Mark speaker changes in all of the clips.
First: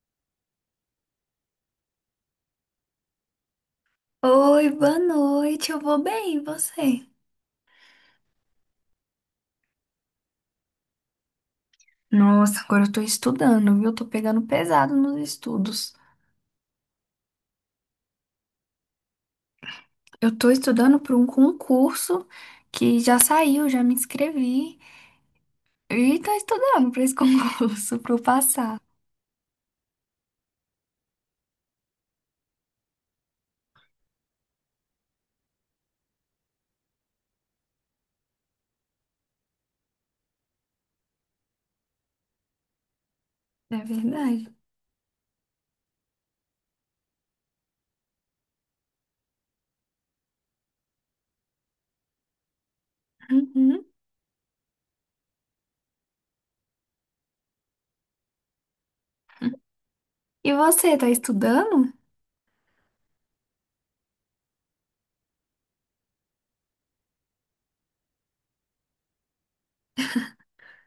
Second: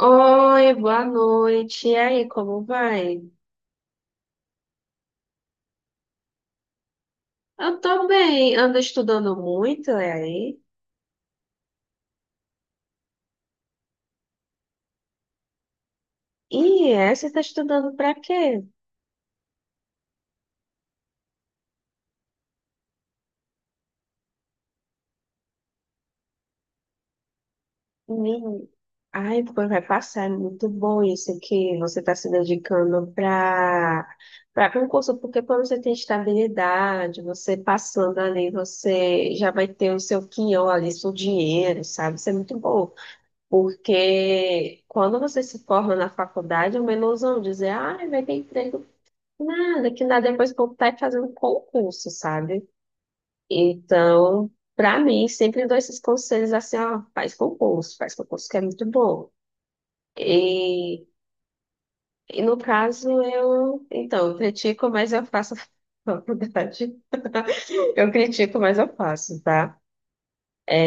Speaker 1: Oi, boa noite. E aí, como vai?
Speaker 2: Oi, boa noite. Eu vou bem, e você?
Speaker 1: Eu tô bem, ando estudando muito, e aí?
Speaker 2: Nossa, agora eu tô estudando, viu? Eu tô pegando pesado nos estudos.
Speaker 1: E é, você tá estudando pra quê?
Speaker 2: Eu tô estudando para um concurso que já saiu, já me inscrevi. E tô estudando para esse concurso, para eu
Speaker 1: Menino,
Speaker 2: passar.
Speaker 1: ai, pô, vai passar, é muito bom isso que você está se dedicando para concurso, porque quando você tem estabilidade, você passando ali, você já vai ter o seu quinhão ali, seu dinheiro, sabe? Isso é muito bom.
Speaker 2: É verdade.
Speaker 1: Porque quando você se forma na faculdade, é uma ilusão dizer, ai, vai ter emprego. Nada, que nada depois que eu tá fazendo concurso, sabe?
Speaker 2: Uhum.
Speaker 1: Então, pra mim, sempre dou esses conselhos assim, ó, faz concurso que é muito bom.
Speaker 2: E você,
Speaker 1: E,
Speaker 2: tá estudando?
Speaker 1: e no caso, eu, então, eu critico, mas eu faço faculdade. Eu critico, mas eu faço, tá?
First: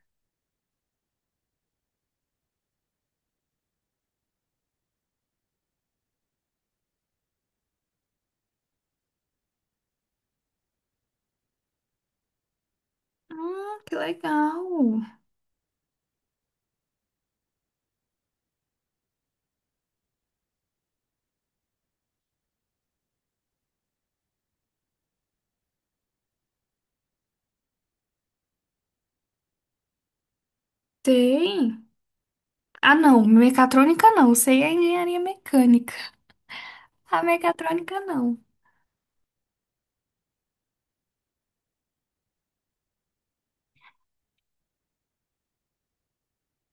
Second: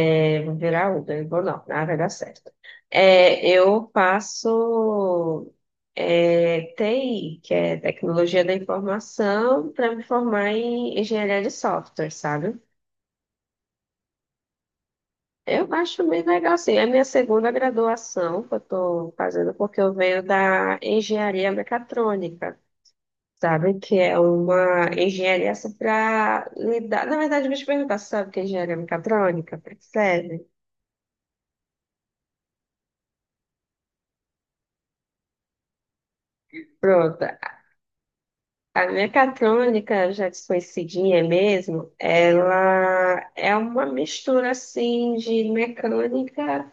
Speaker 1: Eu vou virar Uber, vou não, nada vai dar certo. É, eu faço é, TI, que é Tecnologia da Informação, para me formar em Engenharia de Software, sabe?
Speaker 2: Ah, que legal.
Speaker 1: Eu acho bem legal, sim. É a minha segunda graduação que eu estou fazendo, porque eu venho da engenharia mecatrônica, sabe? Que é uma engenharia para lidar. Na verdade, deixa eu te perguntar, você sabe o que é engenharia mecatrônica? Pra que serve?
Speaker 2: Tem. Ah, não, mecatrônica não. Sei a engenharia mecânica. A
Speaker 1: Pronto.
Speaker 2: mecatrônica não.
Speaker 1: A mecatrônica, já desconhecidinha mesmo, ela é uma mistura, assim, de mecânica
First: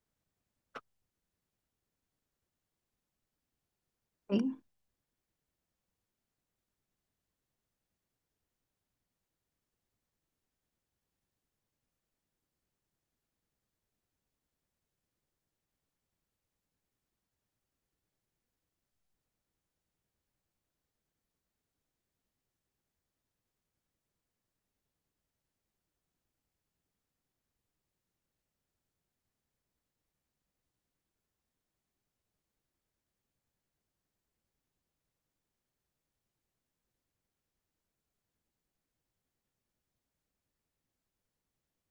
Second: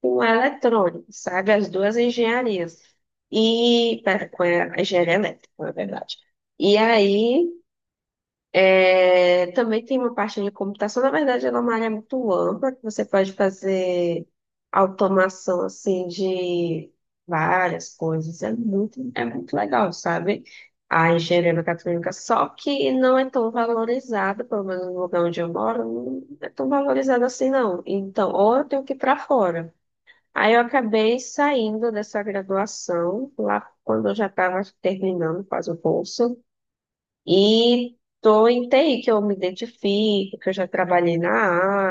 Speaker 1: com eletrônico, sabe? As duas engenharias. E, pera, com
Speaker 2: Tem.
Speaker 1: a engenharia elétrica, na verdade. E aí, é, também tem uma parte de computação, na verdade, ela é uma área muito ampla, que você pode fazer automação, assim, de várias coisas. É muito legal, sabe? A engenharia mecatrônica, só que não é tão valorizada, pelo menos no lugar onde eu moro, não é tão valorizada assim, não. Então, ou eu tenho que ir para fora. Aí eu acabei saindo dessa graduação, lá quando eu já estava terminando quase o curso, e estou em TI, que eu me identifico, que eu já trabalhei na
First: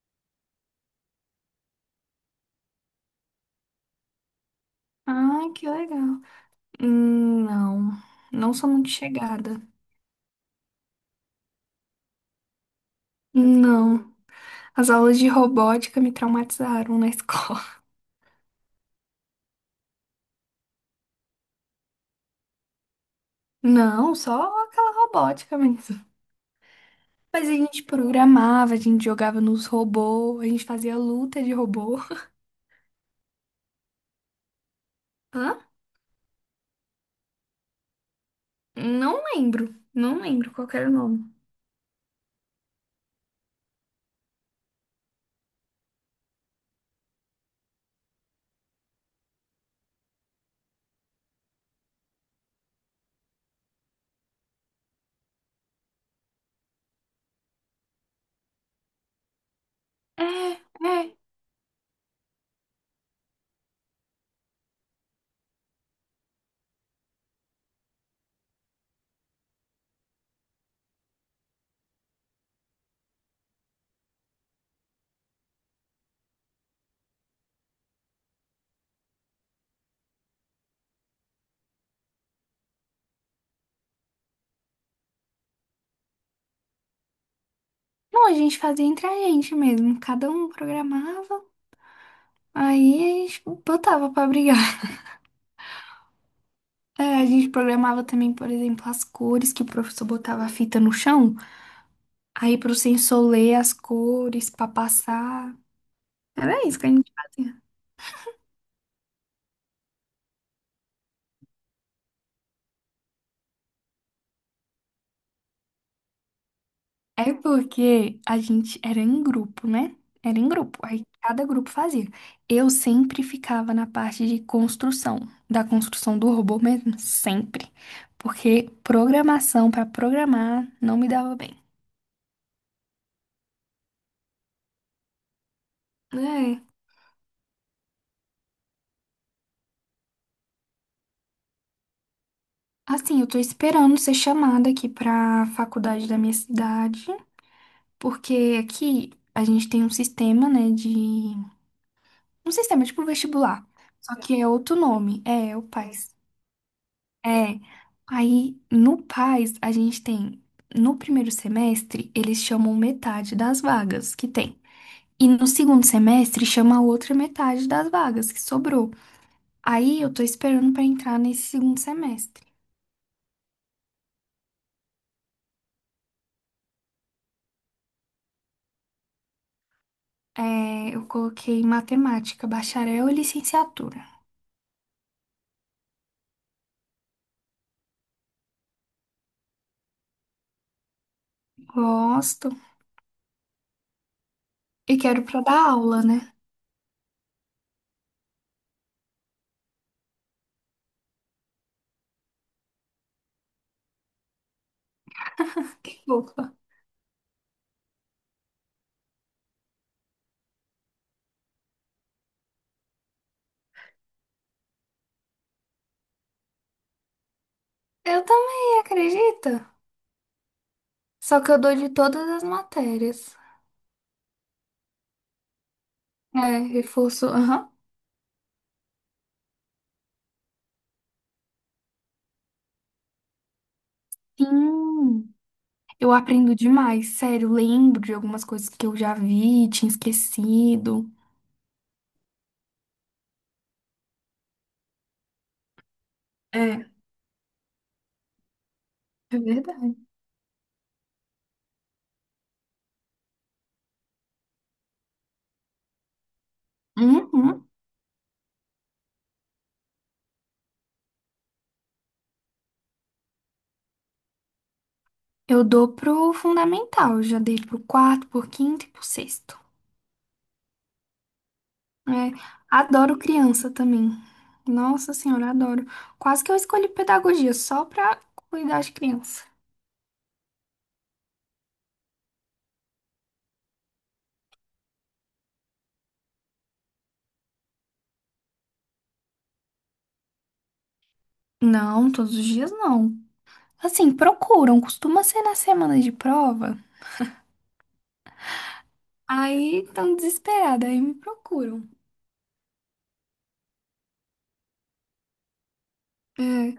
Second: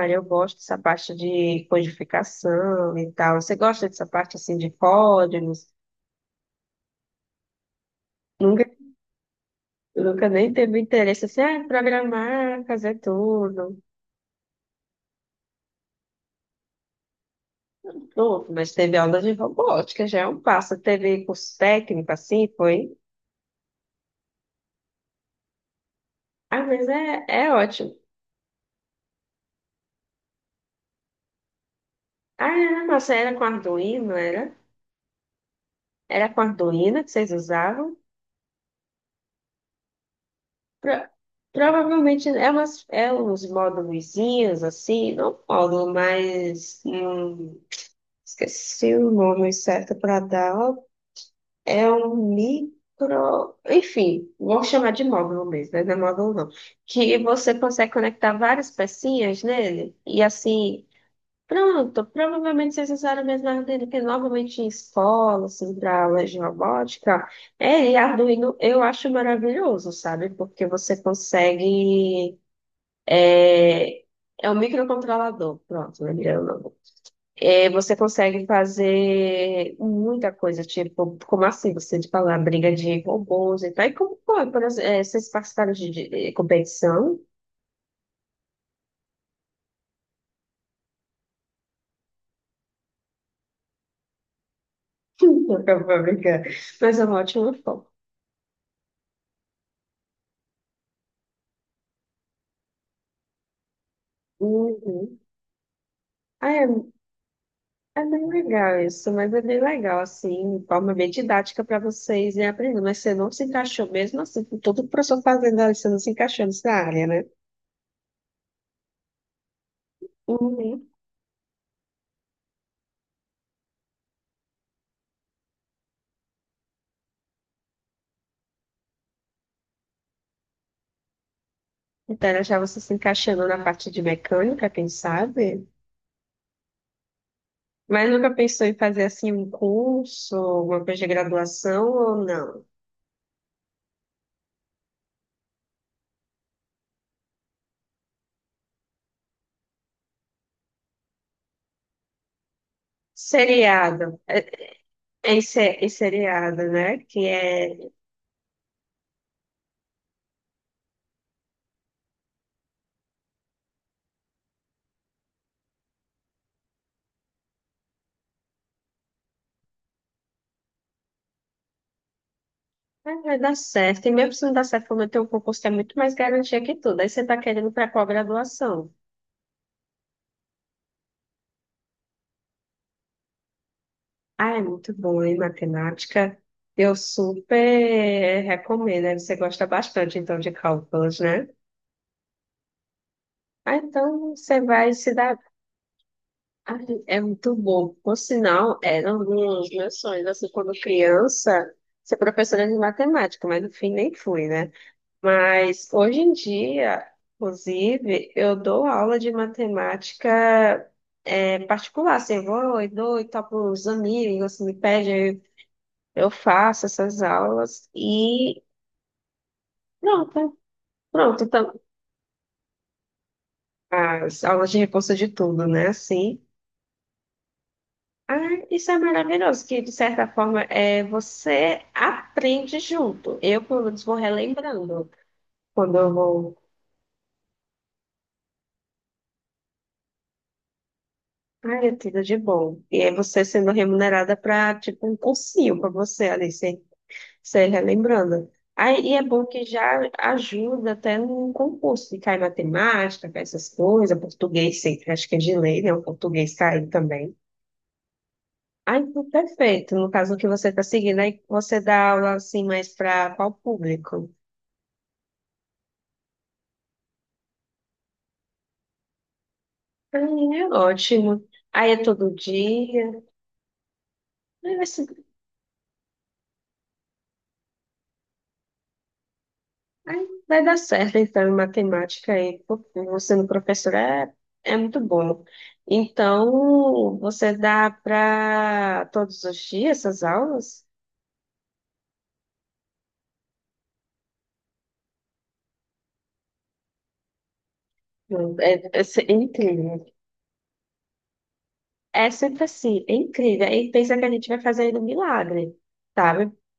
Speaker 1: área, eu gosto dessa parte de codificação e tal. Você gosta dessa parte assim de
Speaker 2: Ah,
Speaker 1: códigos?
Speaker 2: que legal. Não, não
Speaker 1: Nunca,
Speaker 2: sou muito chegada.
Speaker 1: nunca nem teve interesse assim, ah, programar, fazer tudo.
Speaker 2: Não, as aulas de robótica me traumatizaram na escola.
Speaker 1: Não, mas teve aula de robótica, já é um passo. Teve curso técnico assim, foi.
Speaker 2: Não, só aquela robótica mesmo.
Speaker 1: Ah, mas é,
Speaker 2: Mas
Speaker 1: é
Speaker 2: a gente
Speaker 1: ótimo.
Speaker 2: programava, a gente jogava nos robôs, a gente fazia luta de robô.
Speaker 1: Ah, era, nossa, era com Arduino, era?
Speaker 2: Hã?
Speaker 1: Era com Arduino que vocês usavam?
Speaker 2: Não lembro, não lembro qual que era o
Speaker 1: Pro-
Speaker 2: nome.
Speaker 1: provavelmente é, umas, é uns módulozinhos, assim, não módulo, mas esqueci o nome certo para dar. É um micro. Enfim, vou chamar de módulo mesmo, né? Não é módulo não. Que você consegue conectar várias pecinhas nele e
Speaker 2: É,
Speaker 1: assim.
Speaker 2: é.
Speaker 1: Pronto, provavelmente vocês usaram a mesma armadilha que normalmente em escola, assim, para aulas de robótica. É, e Arduino eu acho maravilhoso, sabe? Porque você consegue. É é um microcontrolador, pronto, lembrei o nome. É, você consegue fazer muita coisa, tipo, como assim? Você de falar briga de robôs e tal. E como foi? Por exemplo, é, vocês participaram de, de competição?
Speaker 2: Não, a gente fazia entre a gente mesmo, cada um programava, aí a gente botava pra brigar.
Speaker 1: Não, eu vou brincar. Mas é um
Speaker 2: É, a gente
Speaker 1: ótimo foco.
Speaker 2: programava também, por exemplo, as cores que o professor botava a fita no chão. Aí pro sensor ler as cores pra
Speaker 1: Uhum.
Speaker 2: passar.
Speaker 1: Ah,
Speaker 2: Era
Speaker 1: é.
Speaker 2: isso que a gente fazia.
Speaker 1: É bem legal isso, mas é bem legal, assim, de forma bem didática para vocês irem aprendendo. Mas você não se encaixou mesmo assim, com todo o professor fazendo ali, você não se encaixou nessa área, né?
Speaker 2: É porque a gente era em grupo, né? Era em grupo.
Speaker 1: Uhum.
Speaker 2: Aí cada grupo fazia. Eu sempre ficava na parte de construção, da construção do robô mesmo, sempre. Porque programação pra programar não me dava bem.
Speaker 1: Então, era já você se encaixando na parte de mecânica, quem sabe?
Speaker 2: É.
Speaker 1: Mas nunca pensou em fazer, assim, um curso, uma coisa de graduação ou não?
Speaker 2: Assim, eu tô esperando ser chamada aqui pra faculdade da minha cidade, porque aqui a gente tem um sistema, né, de um sistema tipo vestibular, só
Speaker 1: Seriado, é,
Speaker 2: que é outro nome,
Speaker 1: é em
Speaker 2: é o
Speaker 1: em
Speaker 2: Paz. PAS.
Speaker 1: seriado, né? Que
Speaker 2: É.
Speaker 1: é,
Speaker 2: Aí no PAS a gente tem, no primeiro semestre, eles chamam metade das vagas que tem. E no segundo semestre chama a outra metade das vagas que sobrou. Aí eu tô esperando pra entrar nesse segundo semestre.
Speaker 1: ah, vai dar certo. E mesmo se não dar certo, como eu tenho um concurso que é muito mais garantia que tudo. Aí você tá querendo para qual graduação?
Speaker 2: É, eu coloquei matemática, bacharel e licenciatura.
Speaker 1: Ah, é muito bom, hein, matemática? Eu super recomendo, né? Você gosta bastante, então, de cálculos, né?
Speaker 2: Gosto.
Speaker 1: Ah, então você vai
Speaker 2: E
Speaker 1: se
Speaker 2: quero
Speaker 1: dar...
Speaker 2: pra dar aula, né?
Speaker 1: Ah, é muito bom. Por sinal, era um dos meus sonhos, assim, quando criança, ser professora de matemática, mas no fim nem fui, né? Mas hoje em
Speaker 2: Opa.
Speaker 1: dia, inclusive, eu dou aula de matemática é, particular, assim, eu vou e dou e tal para os amigos, me pedem, eu faço essas aulas
Speaker 2: Eu
Speaker 1: e
Speaker 2: também, acredita?
Speaker 1: pronto,
Speaker 2: Só
Speaker 1: pronto.
Speaker 2: que eu
Speaker 1: Então,
Speaker 2: dou de todas as matérias.
Speaker 1: as aulas de reforço de tudo, né? Assim,
Speaker 2: É, reforço. Aham.
Speaker 1: ah, isso é maravilhoso, que de certa forma é, você aprende junto. Eu, pelo menos, vou relembrando
Speaker 2: Sim.
Speaker 1: quando
Speaker 2: Eu
Speaker 1: eu
Speaker 2: aprendo
Speaker 1: vou.
Speaker 2: demais, sério. Lembro de algumas coisas que eu já vi, tinha esquecido.
Speaker 1: Ai, é tudo de bom. E é você sendo remunerada para, tipo, um cursinho para você, ali.
Speaker 2: É,
Speaker 1: Sei, relembrando. Aí, e é
Speaker 2: é
Speaker 1: bom que já
Speaker 2: verdade.
Speaker 1: ajuda até no concurso, que cai matemática, cai essas coisas, português sempre, acho que é de lei, né? O português cai também.
Speaker 2: Uhum.
Speaker 1: Aí, perfeito. No caso que você está seguindo, aí você dá aula assim mais para qual público?
Speaker 2: Eu dou pro fundamental. Eu já dei pro quarto, pro quinto e pro sexto.
Speaker 1: Aí é ótimo. Aí é
Speaker 2: É,
Speaker 1: todo
Speaker 2: adoro
Speaker 1: dia.
Speaker 2: criança também. Nossa senhora, adoro. Quase que eu escolhi pedagogia só pra cuidar de criança.
Speaker 1: Aí vai dar certo, então, em matemática aí, porque você no professor é, é muito bom. Então, você dá para todos os dias essas aulas?
Speaker 2: Não, todos os dias não. Assim, procuram. Costuma ser na semana de prova.
Speaker 1: Não, é, é, é
Speaker 2: Aí
Speaker 1: incrível.
Speaker 2: tão desesperada, aí me procuram.
Speaker 1: É sempre assim, é incrível. Aí pensa que a gente vai fazer aí um milagre, sabe?
Speaker 2: É,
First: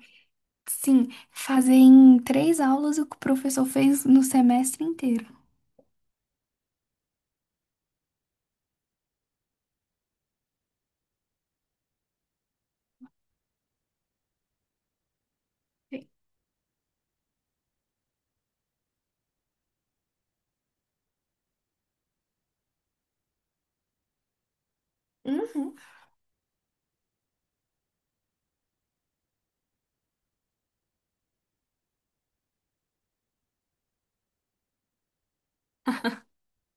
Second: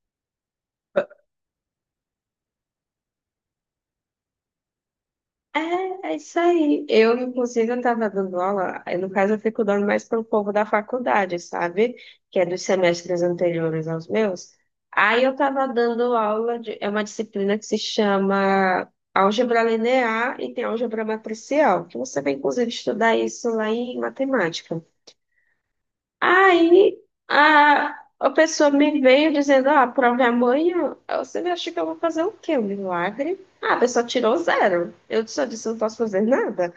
Speaker 2: sim, fazer em três aulas o que o professor fez no semestre inteiro.
Speaker 1: É, é isso aí. Eu, inclusive, eu estava dando aula, aí, no caso, eu fico dando mais para o povo da faculdade, sabe? Que é dos semestres anteriores aos meus. Aí eu estava dando aula de, é uma disciplina que se chama álgebra linear e tem álgebra matricial, que você vai, inclusive, estudar isso lá em matemática.
Speaker 2: Uhum.
Speaker 1: Aí a pessoa me veio dizendo, ah, a prova é amanhã. Aí você acha que eu vou fazer o quê? Um milagre? Ah, a pessoa tirou zero. Eu só disse, eu não posso fazer nada.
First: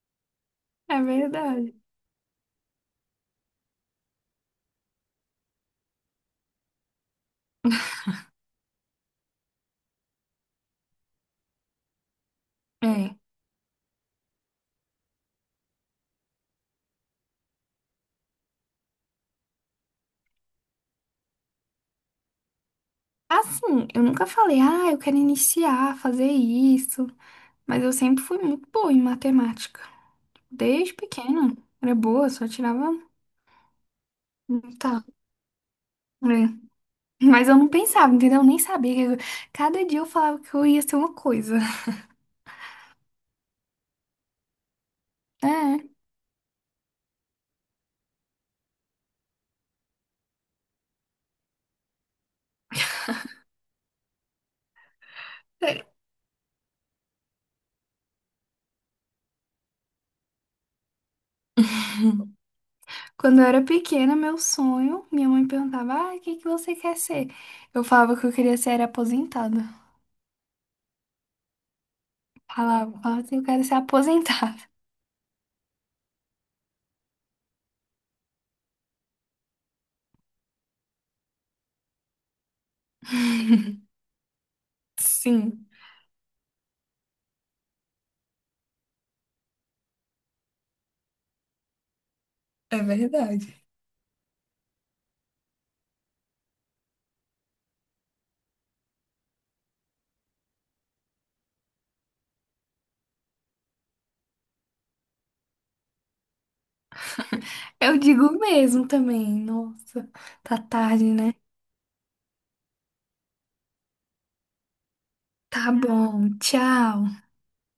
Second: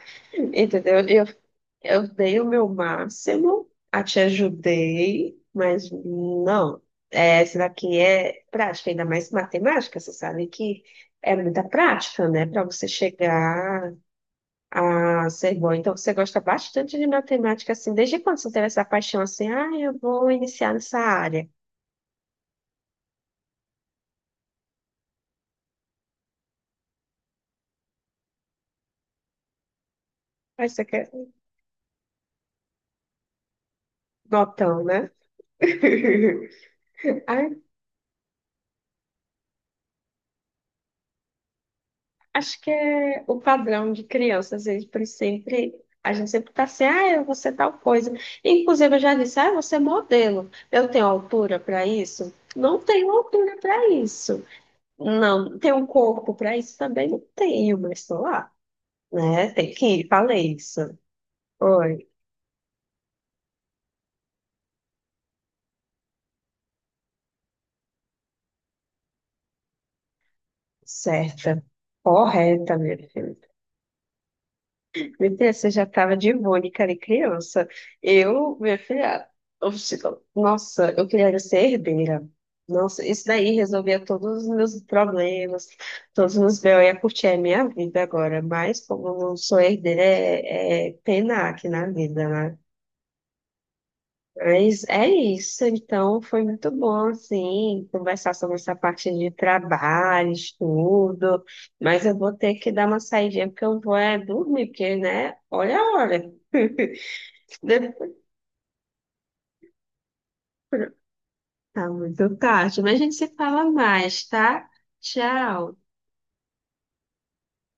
Speaker 2: É
Speaker 1: Entendeu?
Speaker 2: verdade.
Speaker 1: Eu dei o meu máximo, a te ajudei, mas não. É, essa daqui é prática, ainda mais matemática, você sabe que é muita prática, né? Para você
Speaker 2: É.
Speaker 1: chegar ah, sei bom. Então você gosta bastante de matemática, assim. Desde quando você teve essa paixão assim? Ah, eu vou iniciar nessa área.
Speaker 2: Assim, eu nunca falei, ah, eu quero iniciar, fazer isso. Mas eu sempre fui muito boa em matemática.
Speaker 1: Aí você
Speaker 2: Desde
Speaker 1: quer
Speaker 2: pequena. Era boa, só tirava um.
Speaker 1: notão,
Speaker 2: Tá.
Speaker 1: né?
Speaker 2: É. Mas
Speaker 1: Ai,
Speaker 2: eu não pensava, entendeu? Eu nem sabia. Cada dia eu falava que eu ia ser uma coisa.
Speaker 1: acho que é o padrão de crianças, eles por sempre.
Speaker 2: É.
Speaker 1: A gente sempre tá assim, ah, eu vou ser tal coisa. Inclusive, eu já disse, ah, eu vou ser modelo. Eu tenho altura para isso? Não tenho altura para isso. Não, tenho um corpo para isso? Também não tenho, mas estou lá, né? Tem que ir, falei isso. Oi.
Speaker 2: Quando eu era pequena, meu sonho, minha mãe perguntava: ah, o que que você quer ser? Eu falava que eu queria ser aposentada.
Speaker 1: Certa, correta, minha
Speaker 2: Falava, falava
Speaker 1: filha.
Speaker 2: assim, eu quero ser aposentada.
Speaker 1: Meu Deus, você já estava de Mônica de criança. Eu, minha filha, oxe, nossa, eu queria ser herdeira. Nossa, isso daí resolvia todos os meus problemas,
Speaker 2: Sim,
Speaker 1: todos os meus B.O. Eu ia curtir a minha vida agora, mas como eu não sou herdeira, é, é pena aqui na vida, né?
Speaker 2: é verdade.
Speaker 1: Mas é isso, então foi muito bom, assim, conversar sobre essa parte de trabalho, estudo, mas eu vou ter que dar uma saidinha, porque eu vou é dormir, porque, né, olha a hora.
Speaker 2: Eu
Speaker 1: Depois-
Speaker 2: digo mesmo também. Nossa, tá tarde, né?
Speaker 1: Tá muito tarde, mas a gente se fala mais, tá?
Speaker 2: Tá
Speaker 1: Tchau.
Speaker 2: bom, tchau.